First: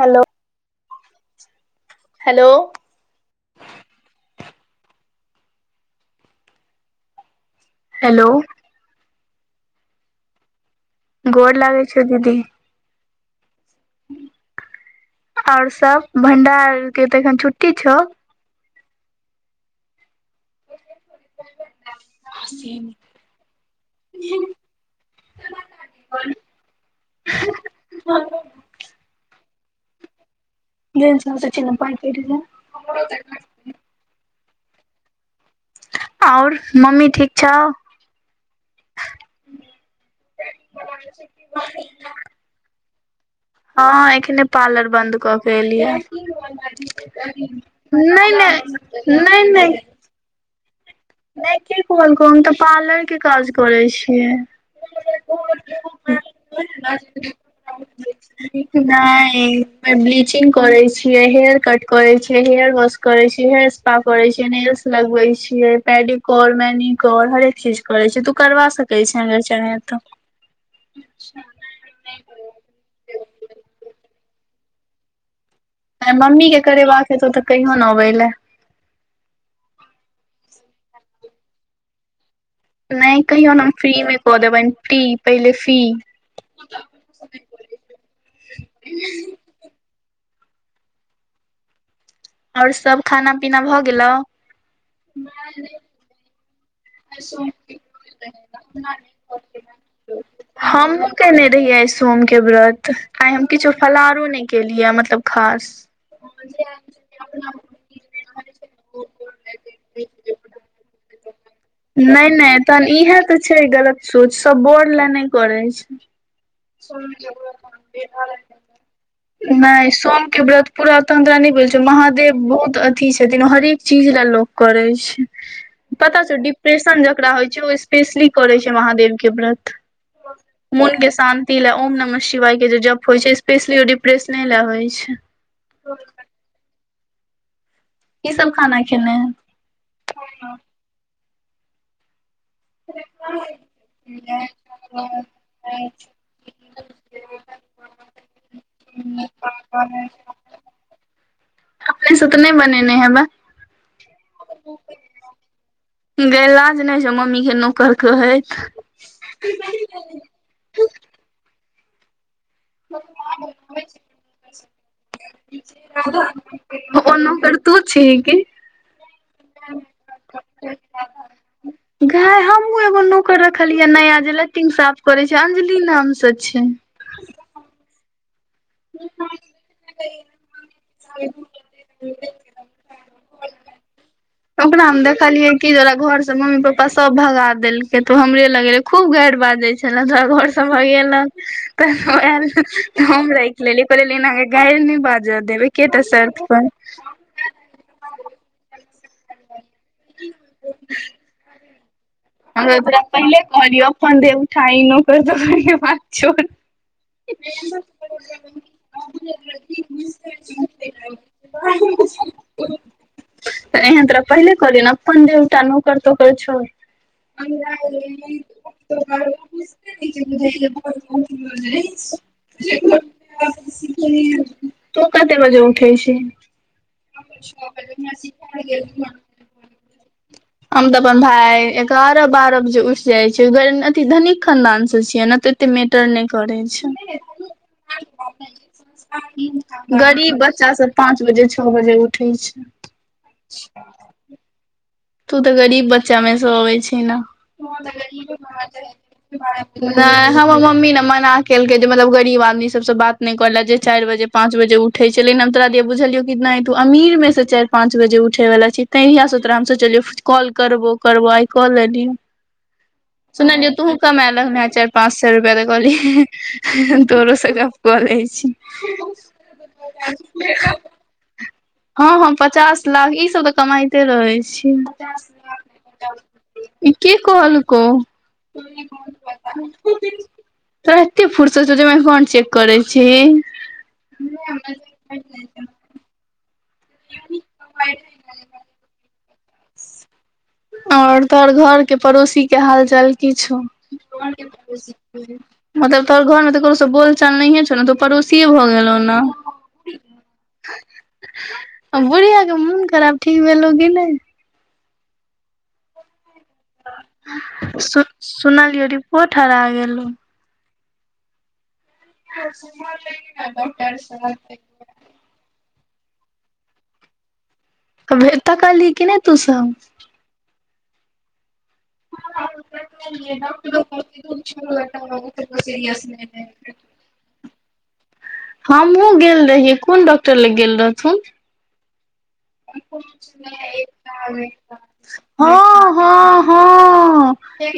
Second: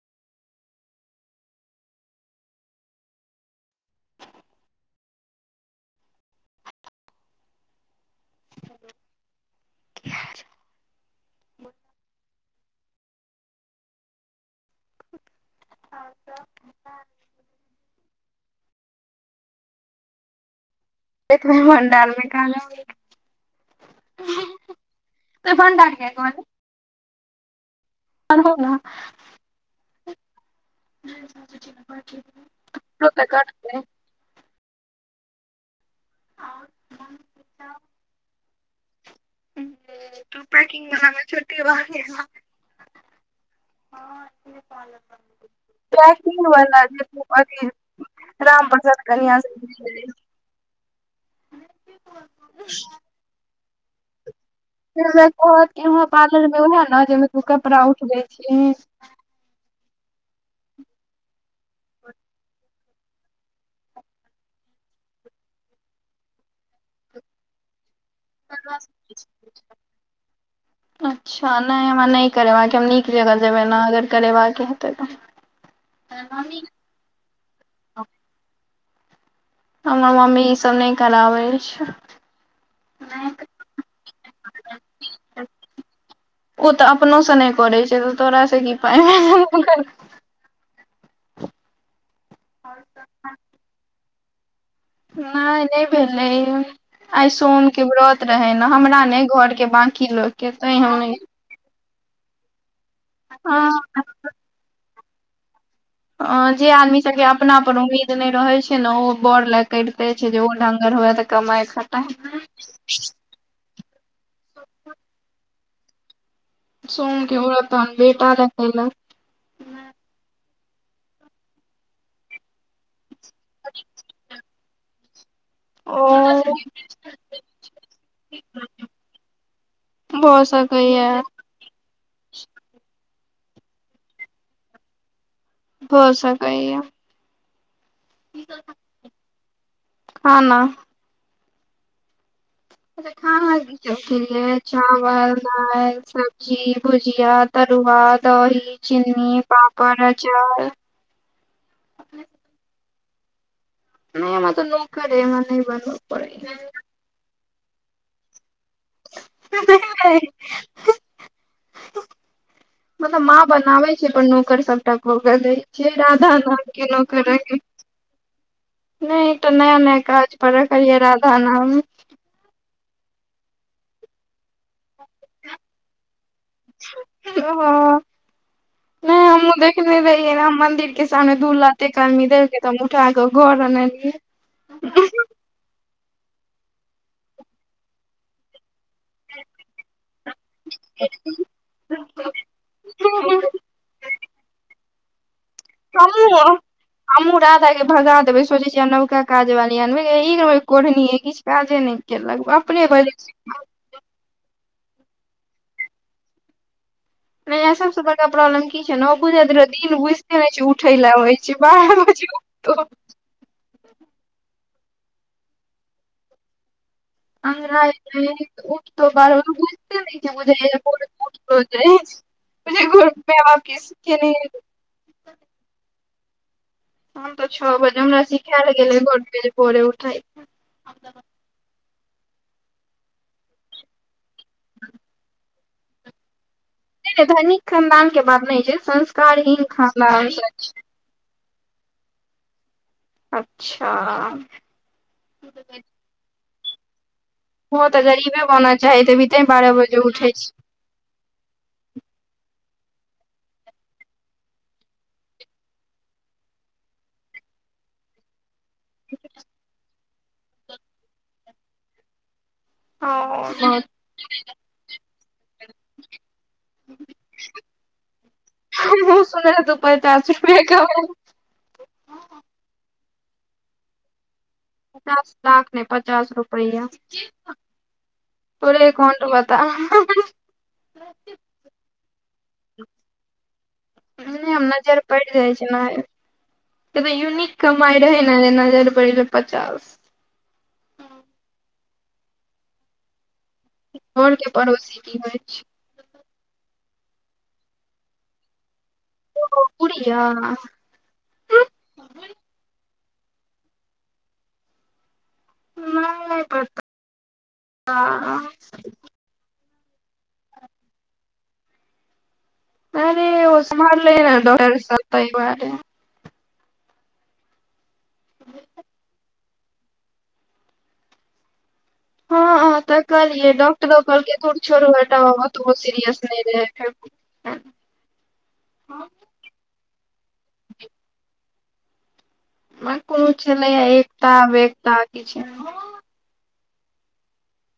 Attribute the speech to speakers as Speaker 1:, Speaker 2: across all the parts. Speaker 1: Hello hello hello गोड़ लागै छियो दीदी। और सब भंडार के तऽ एखन छुट्टी छौ।
Speaker 2: एखने भंडार में एकरा ल गेल त भंडार किये कहलै। अनहौ ना
Speaker 1: [unintelligible] और मम्मी ठीक छौ।
Speaker 2: [unintelligible]
Speaker 1: हँ एखने पार्लर बन्द कऽ के एलि यैं। नहि-नहि-नहि-नहि नहि के कहलकौ, हम तऽ पार्लर के काज करै छियै।
Speaker 2: गै हमरा कहत के हाँ पार्लर मे, उहें न जेमे तु कपड़ा उठबय छीहीं।
Speaker 1: ऐं नहि ब्लीचिंग करय छियै, हेयर कट करय छियै, हेयर वॉश करय छीयै, हेयर स्पा करय छीयै, नेल्स लगबै छियै। पेडीक्योर-मैनीक्योर हरेक चीज करय छियै तु करबा सकय छै, अगर चाहे त।
Speaker 2: नय हमरा नय करेबाक य, हम नीक जगह जेबै ने अगर करेबाके हेतै त।
Speaker 1: भाय मम्मी के करेबाक हेतो त कहियोन अबय लै।
Speaker 2: हमर मम्मी ईसब नहि कराबै छै।
Speaker 1: नहि कहियोन हम फ्री मे कऽ देबनि, फ्री पहिले फ्री।
Speaker 2: ओत अपनोसँ नय करैय छै, तऽ तोरासँ की पाइ [unintelligible]
Speaker 1: और सब खाना पीना भ गेलो।
Speaker 2: नहि-नहि भेलय यऽ। आइ सोनके व्रत रहय न, हमरा नहि घरके बाँकी लोकके तैं हम नहि,
Speaker 1: रहियाइ सोम के व्रत, आइ हम किछो
Speaker 2: हँ
Speaker 1: फलहारो नहि केलियै मतलब खास
Speaker 2: औ जे आदमी सबके अपनापर उम्मीद नहि रहय छय न, ओ बौर लै करिते छै जे ओ ढंगर हुये त कमाइ खटाइ
Speaker 1: नहि-नहि तहन इहे तऽ छै गलत सोच, सब बौर ले नहि करय छय।
Speaker 2: सोमके ब्रत तहन बेटा लै कैलक।
Speaker 1: नहि सोम के व्रत पूरा तहन तोरा नहि बुझल छौ, महादेव बहुत अ अथी छथिन, हरेक चीज लै लोक करै छै,
Speaker 2: ओ
Speaker 1: पता छौ डिप पेंशन जकरा होइ छै, ओ स्पेशली करै छै महादेव के व्रत,
Speaker 2: भऽ
Speaker 1: मोन
Speaker 2: सकैया
Speaker 1: के शां तिं लए ओम नमः शिवाय के जप होइ छै, स्पेशली ओ डिप्रेशने लए होइ छै।
Speaker 2: भ सकै यऽ।
Speaker 1: कि सब खाना खेलै।
Speaker 2: खाना एत्त ठाहल की छथीन यैं, चावल, दालि, सब्जी भुज भुजीया, तरुआ, दही, चीन्नी, पापड़, अचार
Speaker 1: अपने स त नहि बनेने हैबा।
Speaker 2: नै हमरा त नोकर अइ हमरा नय बन
Speaker 1: गय लाज नहि होय छौ मम्मी के नौकर कहैत।
Speaker 2: [unintelligible]
Speaker 1: हठ
Speaker 2: मतलब माँ बनाबे छै पर नोकर सबटा क क दैय छै राधा नाम के
Speaker 1: ओ
Speaker 2: नोकर अइ।
Speaker 1: और तू छीही कि?
Speaker 2: नइ एकटा नया नया काज करखलिया राधा नाम
Speaker 1: गय हमहूँ एगो नौकर रखलियै नया जे लेटीग साफ करे छै अंजलि नाम स छै।
Speaker 2: ओहो।
Speaker 1: ह
Speaker 2: हमहुँ देखने रहियै राम मंदिर के सामने दू लात एक आदमी देखके तऽ हम उठाक घर अनलिये।
Speaker 1: ओकरा हम देखलियै कि ओकरा घर से मम्मी पप्पा सब भगा देलकै तो हमरे लग ऐल खूब गाइरि बाजे छले ओकेरा घर सब स भगेलक त हम राइ लेली कहलिये गाइर नहि बाजऽ देबे एके टा शर्त
Speaker 2: हमहुँ
Speaker 1: पर।
Speaker 2: हमहुँ राधा के भगा देबे सोचेय छिये नवका काज वाली अनबय एक नंबर के कोढ़नी किछु काजे नै केलक
Speaker 1: हम
Speaker 2: अपने
Speaker 1: तोरा पहिले
Speaker 2: [unintelligible]
Speaker 1: कहलियौ अपन दे उठाइ नोकर तोकर के बात छोर।
Speaker 2: सबसँ बड़का प्रॉब्लम की छै न ओ बुझित र दिन बुझते नय छै उठै लए अइछ बारह बजे उ तऽ
Speaker 1: तऽ एहन तोरा पहिले कहलियौ ने अपन दुनू टा नोकर तोकर छोर।
Speaker 2: [unintelligible] [unintelligible] माए बाप किछ सीखेनेहे नय छै।
Speaker 1: तु कते बजे उठै छिही?
Speaker 2: हम तऽ छओ बजे हमरा सिखायल गेलै घरमे जे भोरे उठै
Speaker 1: [unintelligible] हम तऽ अपन भाय इगार बार बजे उठि जाइ छीये अथ धनिक खानदान से छियै ने तऽ एते मे टर नै करैय छै
Speaker 2: नहि धनिक खानदान के बात नहि छै संस्कारहीन खानदान
Speaker 1: गरीब बच्चा सब पाँच बजे छ बजे उठै छै।
Speaker 2: अच्छा।
Speaker 1: तू तऽ गरीब बच्चा मे से अबै छी ना।
Speaker 2: तुहो तऽ गरीबे बना चाहैत हेभी तें बारह बजे उठै छी।
Speaker 1: हमर मम्मी ना मना केलकै जे मतलब गरीब आदमी सबसँ बात नहि करले जे चारि बजे पाँच बजे उठे छै लेकिन हम तोरा दिया बुझलियौ की नहि तू अमीर में से चारि पाँच बजे उठेवालला छी तहिया स हम तोड़ा सोचलियौ कॉल करबो करबो आइ कऽ लेलियौ।
Speaker 2: ओ।
Speaker 1: सुनलियौ तुहु कमए लगला चारि पाँंच सा रुपआ तऽ कहलिय तोरो से गप कऽ लै छी। ह
Speaker 2: सुनलूआ तू पचास रुपआ क ह
Speaker 1: हँ हम पचास लाख ई सब तऽ कमाते रहे छी।
Speaker 2: पचास लाख नै पचास रुपैया।
Speaker 1: ई के कहलकौ
Speaker 2: तोरे एकाउंट बता
Speaker 1: तोरा एते फुर्सत छौ जे हमर एकाउंट चेक करै छीही।
Speaker 2: हम नजर पड़ि जाइ छै ने से तऽ यूनिक कमाइ रहै ने नजर पड़ छै पचास।
Speaker 1: और तोहर घर के पड़ोसी के हालचाल किछु?
Speaker 2: घरके पड़ोसी [unintelligible] की होइत छै
Speaker 1: मतलब तोहर घर मे तकरो सब बोलचाल नहिे छौ ने तो पड़ोसीे भऽ गेलौ ने।
Speaker 2: ओ बुढ़िया।
Speaker 1: आ बुढ़िया के मोन खराब ठीक भेलो की नहि।
Speaker 2: नहि बता
Speaker 1: सु सुनलियए रिपोर्ट हरा गेलै। हँ
Speaker 2: करे ओस मले ने डाक्टर सत बार परिवारे
Speaker 1: भे त कह ली किी नहि तूस
Speaker 2: हँ
Speaker 1: र
Speaker 2: तऽ कहलियै डॉक्टरो कहलकै दूर
Speaker 1: छ ल
Speaker 2: छोड़ू हटाउ आब
Speaker 1: [unintelligible]
Speaker 2: ओतबो
Speaker 1: सीरस
Speaker 2: सीरियस रहै
Speaker 1: नहि
Speaker 2: फेर
Speaker 1: हमहुँ गेल रहियै कोन डॉक्टर लग गेल रहथुन?
Speaker 2: कोनो छलैया एकता बेता किछ।
Speaker 1: हँ हँ हँ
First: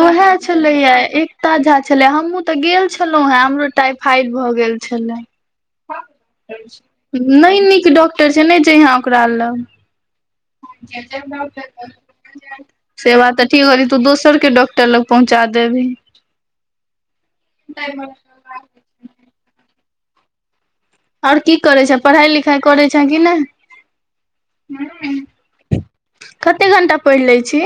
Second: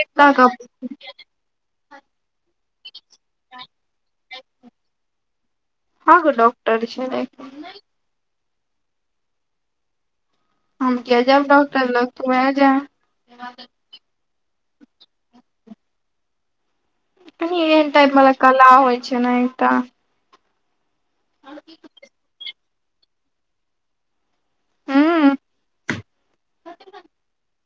Speaker 2: एकता
Speaker 1: उएह
Speaker 2: के
Speaker 1: छलैये एक त झा छलै हमहुूँ तऽ गेल छलहुँ हेँ हमरो टाइफाइड भऽ गेल छलै।
Speaker 2: आगल
Speaker 1: नहि नीक डॉक्टर छै नहि छै यहाँ ओकरा ल [unintelligible]
Speaker 2: हम किया जायब डॉक्टर लग तू आ जा
Speaker 1: सेवा तऽ ठीक हो तऽ दोसरके डॉक्टर लग पहुँचा देबही।
Speaker 2: एहन टाइप वालला कला होइ छै ने एकटा।
Speaker 1: आओर की करै छ पढ़ाइ लिखाई करै छ किी
Speaker 2: हूँ
Speaker 1: नहि। [unintelligible] कते घंटा पढ़ि लै छी?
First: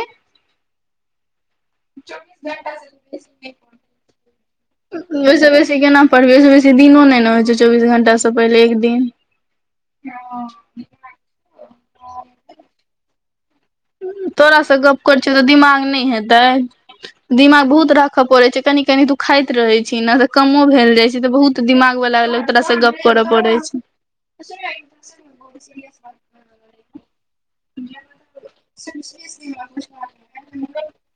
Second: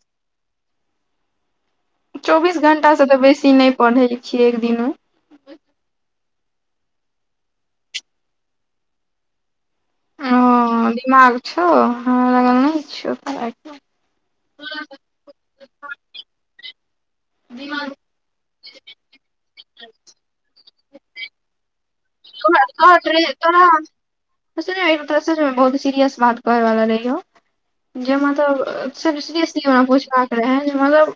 Speaker 2: चौबीस घण्टासँ तऽ बेसी नहि पढ़ै छियै एकदिनू।
Speaker 1: ओहिसँ बेसी केना पढ़बै ओहिस बेसी दिनो नहि ने होइ छै चौबीस घंटासँ पहिले एक दिन ह
Speaker 2: ह दिमाग छ ह ल इ छ
Speaker 1: तोराासँ गप कर छियौ तऽ दिमाग नहि हेतै। दिमाग बहुत राखऽ पड़े छै कनी कनी दुूखाइत रहे छी ने त कमो भेल जाय छै तऽ बहुत दिमाग। वाला लग
Speaker 2: तो
Speaker 1: तोरा से गप
Speaker 2: तर
Speaker 1: करऽ पड़ै छै
Speaker 2: [unintelligible] बहुत सीरियस बात घर वाला नहिी हो जे मतलब सफ इसलिसलिए ओना पहुछ क कर रहे है मतलब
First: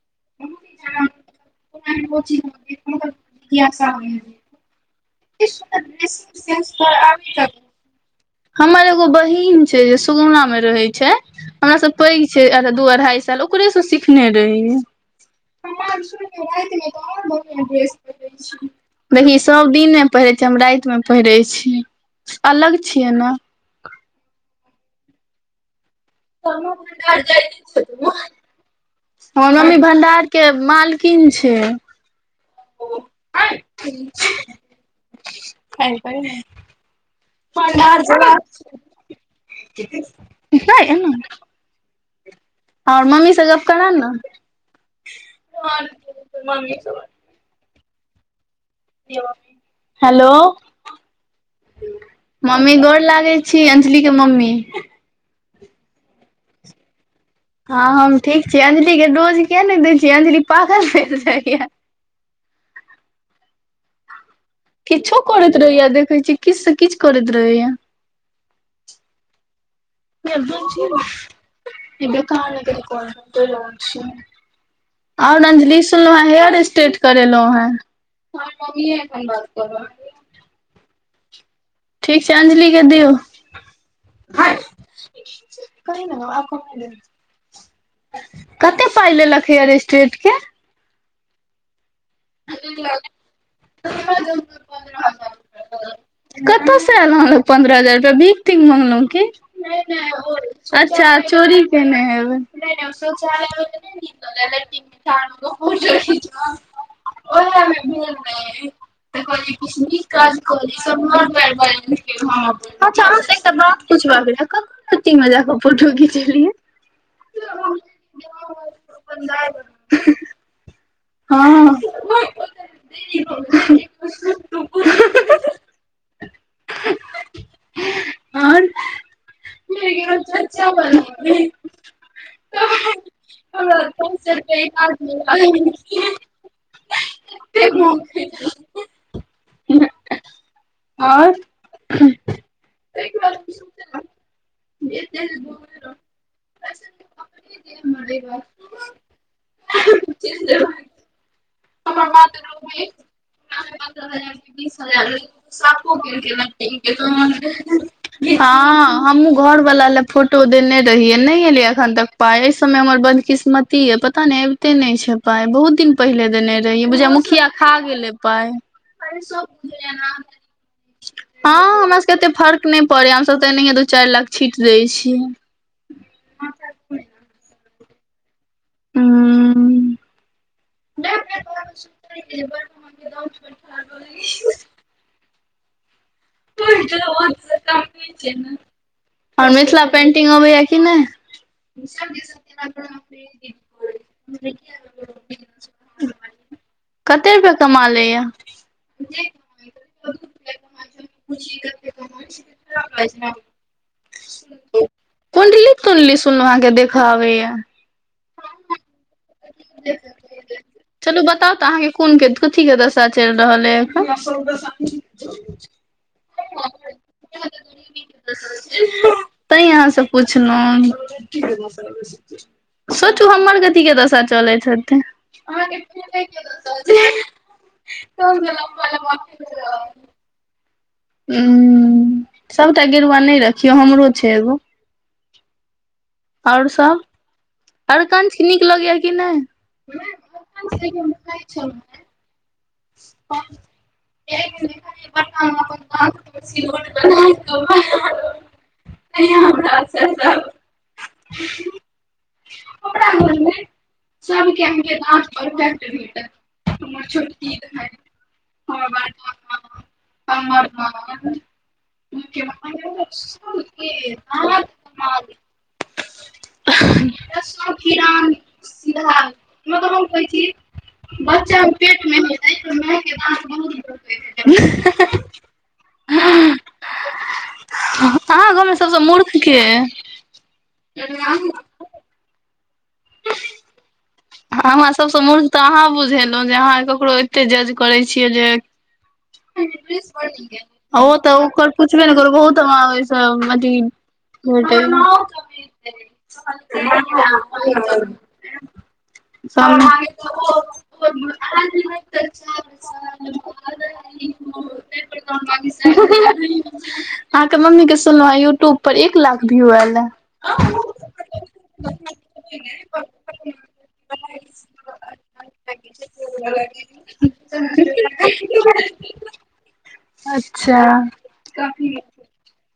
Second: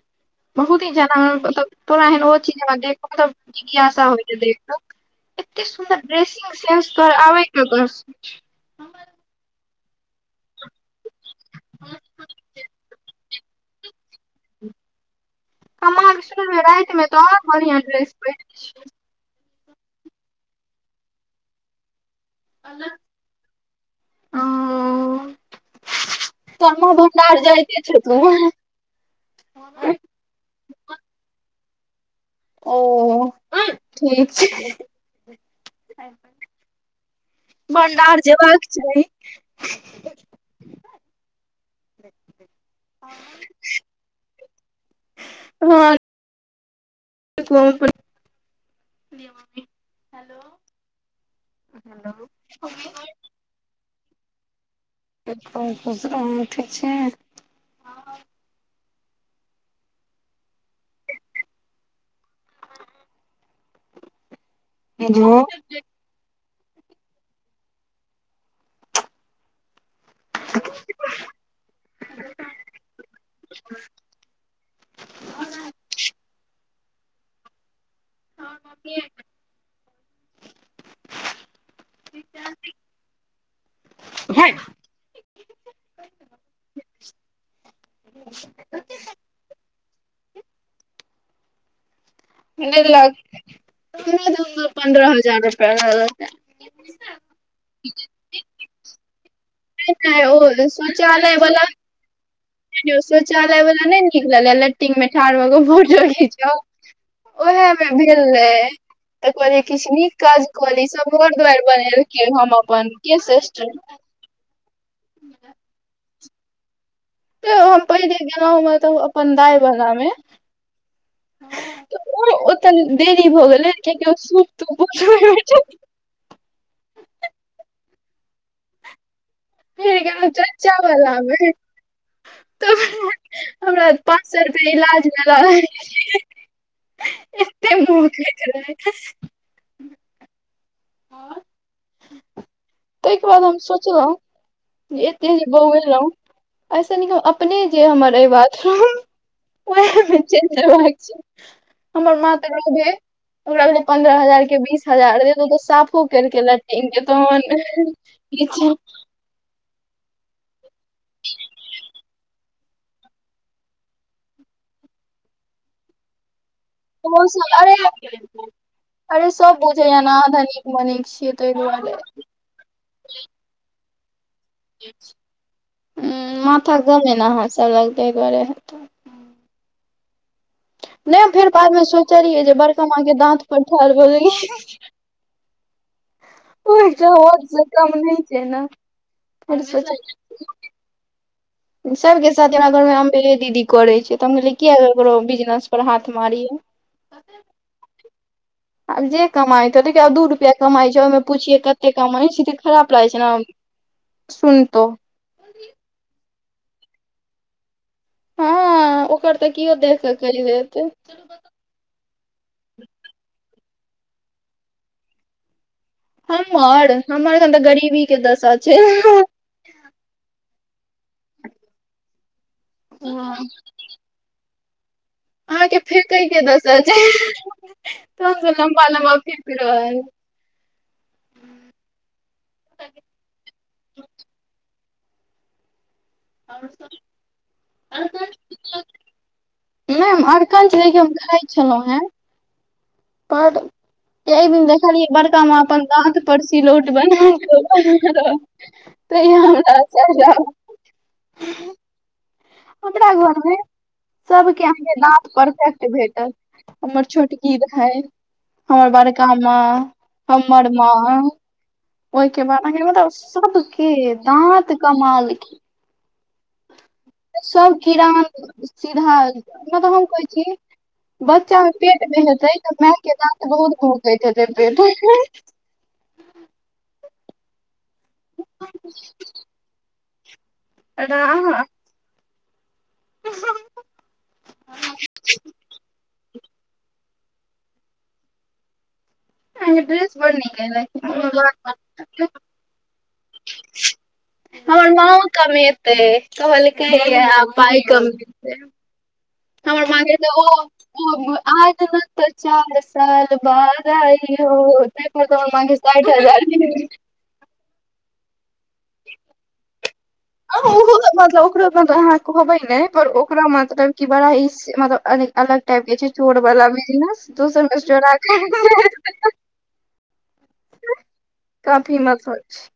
Speaker 2: बहुत ही जना मतलब तोरा एहन ओ चीज देख मतब जिज्ञासा होइय देख कऽ अतेक सुन्दर ड्रेसिंग सेन्स तो आबै ने को।
Speaker 1: हमर एगो बहिन छै जे सुगुना मे रहे छै हमरा सब पैघ छै दू अढ़ाई सए। च ओकरे से सिखने रहिय। [unintelligible]
Speaker 2: कमाल
Speaker 1: सुर
Speaker 2: सुनमे राति मे तऽ
Speaker 1: ब
Speaker 2: आओर बढ़ियां ड्रेस पहिरै छी
Speaker 1: देखी सभ दिनमे पहिरै छिय हम रातिमे पहिरै छी अलग छियै ने।
Speaker 2: ह त अमे भ्डार जइकेे छ तू
Speaker 1: हमर मम्मी भं्डार के मालकिन छै। ओ
Speaker 2: ठीक छै
Speaker 1: [unintelligible] ह त पडार [unintelligible] नहि
Speaker 2: जठ ज
Speaker 1: आओर मम्मी सब गप कर ने आर मम्मी सभ हन।
Speaker 2: [unintelligible] क
Speaker 1: हेलो
Speaker 2: हलो।
Speaker 1: मम्मी गोर लागै छी अंजलीके मम्मी।
Speaker 2: [unintelligible] ठीक छैय।
Speaker 1: हँ हम ठीक छी। अंजलीके डोज किये नै दै छियै अंजली पागल भेल जाइयऽ। किछो करैत रहैया देखै छी किछ से किछ करैत रहैया। [inaudible] ओर अंजली सुनलौं हेँ हेयर स्ट्रेट करेलौं हें। ठीक छैय अंजलीके दियौ। कही ने आ [inaudible] कते पाइ लेलक हेयर स्ट्रेटके।
Speaker 2: देलक नहि तऽ हम अपन पन्द्रह हजार रुपया लऽ लेब
Speaker 1: कतऽ स ल अनलौं पन्द्रह हजार रुपया भीख तीख मगलौं की।
Speaker 2: नहि ओ
Speaker 1: अच्छा
Speaker 2: शौचालय
Speaker 1: चोरी
Speaker 2: वाला
Speaker 1: केने हेबय।
Speaker 2: शौचालय वाला नहि नीक लगलै लैट्रिन मे ठाढ़ भऽ कऽ फोटो घिचाउ ओएह
Speaker 1: ओहेमे
Speaker 2: मे
Speaker 1: भेल
Speaker 2: रहे
Speaker 1: रहय। त
Speaker 2: तऽ
Speaker 1: कहलियए
Speaker 2: कहलियै
Speaker 1: किछ
Speaker 2: किछु
Speaker 1: नीक काज क ली।
Speaker 2: कऽ सब घर दुआरि बनेलखिन हम अपन के श्रेष्ठ तऽ
Speaker 1: पुछबाक रहे कतऽ तीन हजार क फोटो घिचेलियै।
Speaker 2: त हम पहिने गेलौं मतलब अपन दाय बलामे
Speaker 1: हँ।
Speaker 2: त ओ ओतऽ देरी भ गेलै कियेकि ओ सूप तूप बुक रहय छैय।
Speaker 1: तहन।
Speaker 2: गेलहुँ
Speaker 1: [inaudible]
Speaker 2: चच्चा वाला मे तऽ
Speaker 1: तहन
Speaker 2: पाँच सए रुपआ इलाज
Speaker 1: हमरा
Speaker 2: भेला
Speaker 1: [unintelligible]
Speaker 2: एते मुँह होकैत रहे
Speaker 1: [inaudible] आर।
Speaker 2: तयके बाद हम सोचलौं एते जे बौेएलौं ऐसे नीक हम अपने जे हमर अय बाथरूम ओहे मे चैल जेबाक चाही।
Speaker 1: हमर [unintelligible]
Speaker 2: ओकरा भेलै
Speaker 1: पन्द्रह हजार से
Speaker 2: के
Speaker 1: बीस हजार
Speaker 2: दे दो तऽ साफो करिके लैट्रिन के तहन
Speaker 1: [unintelligible]
Speaker 2: किछु
Speaker 1: हँ। हमु घर वला ले फोटो देने रहियै नै एलय अखन तक पाय अय सबमे हमर बदकिस्मत की ये पता नै अबिते नै छैय पाय बहुत दिन पहिले देने रहियै बुझाइयै मुखिया खा
Speaker 2: अरे
Speaker 1: गेलै पाय।
Speaker 2: अरे
Speaker 1: हँ
Speaker 2: सब बुझैया ने आहाँ धनिक मनिक छियै ताहि दुआरे
Speaker 1: हमरा सबके एते फर्क नै पड़ैये हमसब त एनहिये दू चाइर लाख छीट दै छियै।
Speaker 2: ह माथा कम अयने अहाँ सब लग तै दुआरे हेतै।
Speaker 1: हूँ
Speaker 2: नै फेर बादमे सोचलियै जे बड़का माँके दाँत पर ठाढ़ भ जइयै। एकटा औरत से कम नहि छै ने
Speaker 1: और
Speaker 2: फेर
Speaker 1: मिथिला पेन्टिंग अबैया कि नै।
Speaker 2: सभके सती हमरा घरमे अमबेये दीदी करै छैय त हम कहलियै किए केकरो बिजनेसपर हाथ मारियै।
Speaker 1: कते फेर कमा लैया।
Speaker 2: आब जे कमाइत हो देखियौ आब दू रुपया कमाइ छैय ओयमे पुछियै कते कमाई छैय त खराप लागै छैय ने, सुनतौ।
Speaker 1: कुण्डली-तुणडली सुनलौं अहाँके देखऽ आबैया।
Speaker 2: हँ ओकर त केओ देख क कहि देतै।
Speaker 1: त अहाँके कोनके कथीके दशा चइल रहल अय अखन।
Speaker 2: हमर हमर अखन त गरीबीके दशा चैल रहल।
Speaker 1: तैं अहाँ से पुछलउं सोचु
Speaker 2: हँ
Speaker 1: हम्मर कथि के दस त चलै छथिन। हँ
Speaker 2: अहाँके
Speaker 1: र प
Speaker 2: फेकै के दशा छै
Speaker 1: नहि
Speaker 2: तहन से लम्बा लम्बा फेक
Speaker 1: ब
Speaker 2: रहल
Speaker 1: [inaudible] उं सबटा गेरुवा नै रखियौ हमरो छै एगो। और सब अरकन्च नीक लगैयऽ कि नै?
Speaker 2: नै हम अरकंच लेकिन हम खाइ छलौं हें पर एइ बेर देखलियै बड़का माँ अपन दाँत पर सिलौट बनेए कऽ तांइ हमरा असरधा
Speaker 1: ओकरा
Speaker 2: हमरा
Speaker 1: मोन
Speaker 2: घर
Speaker 1: मे
Speaker 2: सबके अहाँके दाँत परफेक्ट भेटत हमर छोटकी की रहै हमर बड़का माँ हम्मर माँ ओहिके बाद एकर मतलब सबके दाँत कमाल के
Speaker 1: लस
Speaker 2: सब
Speaker 1: किरान सीधा
Speaker 2: मतलब
Speaker 1: मगर
Speaker 2: हम
Speaker 1: कहे
Speaker 2: कहै
Speaker 1: छी बच्चा मे पे [inaudible]
Speaker 2: पेट हेतै तऽ माय के दाँत बहुत भोकैत हेतै पेट मे
Speaker 1: [inaudible] अहाँ गाँव मे सब सॅं मूर्ख के अइ?
Speaker 2: [inaudible]
Speaker 1: हमरा सभ सँ मूर्ख तऽ अहाँ बुझेलौं जे अहाँ ककरो एते जज करै छियै जे [unintelligible]
Speaker 2: ड्रेस बड़ नीक अय
Speaker 1: हॅं ओ तऽ ओकर पुछबे ने करू बहुत हमरा ओइसे
Speaker 2: हमर माँओ कमेतै कहलकैए पाइ कम हँ हमर मां के तऽ ओ
Speaker 1: अहाँके
Speaker 2: ओ आज न तऽ चार साल बाद आइौ [inaudible] कर साठि हजार [unintelligible]
Speaker 1: अहाँ के मम्मी के सुनलहु ए यूट्यूब पर एक लाख व्यू एयल ए।
Speaker 2: अहूं ओहो मतलब ओकरो मतलब अहाँ कहबै नै पर ओकरा मतलब कि बड़ा ई स मतलब अलग- अलग टाइप के छै चोर बला बिजनेस दोसर से चोरा के
Speaker 1: अच्छा।
Speaker 2: काफी मत [unintelligible] होब छै।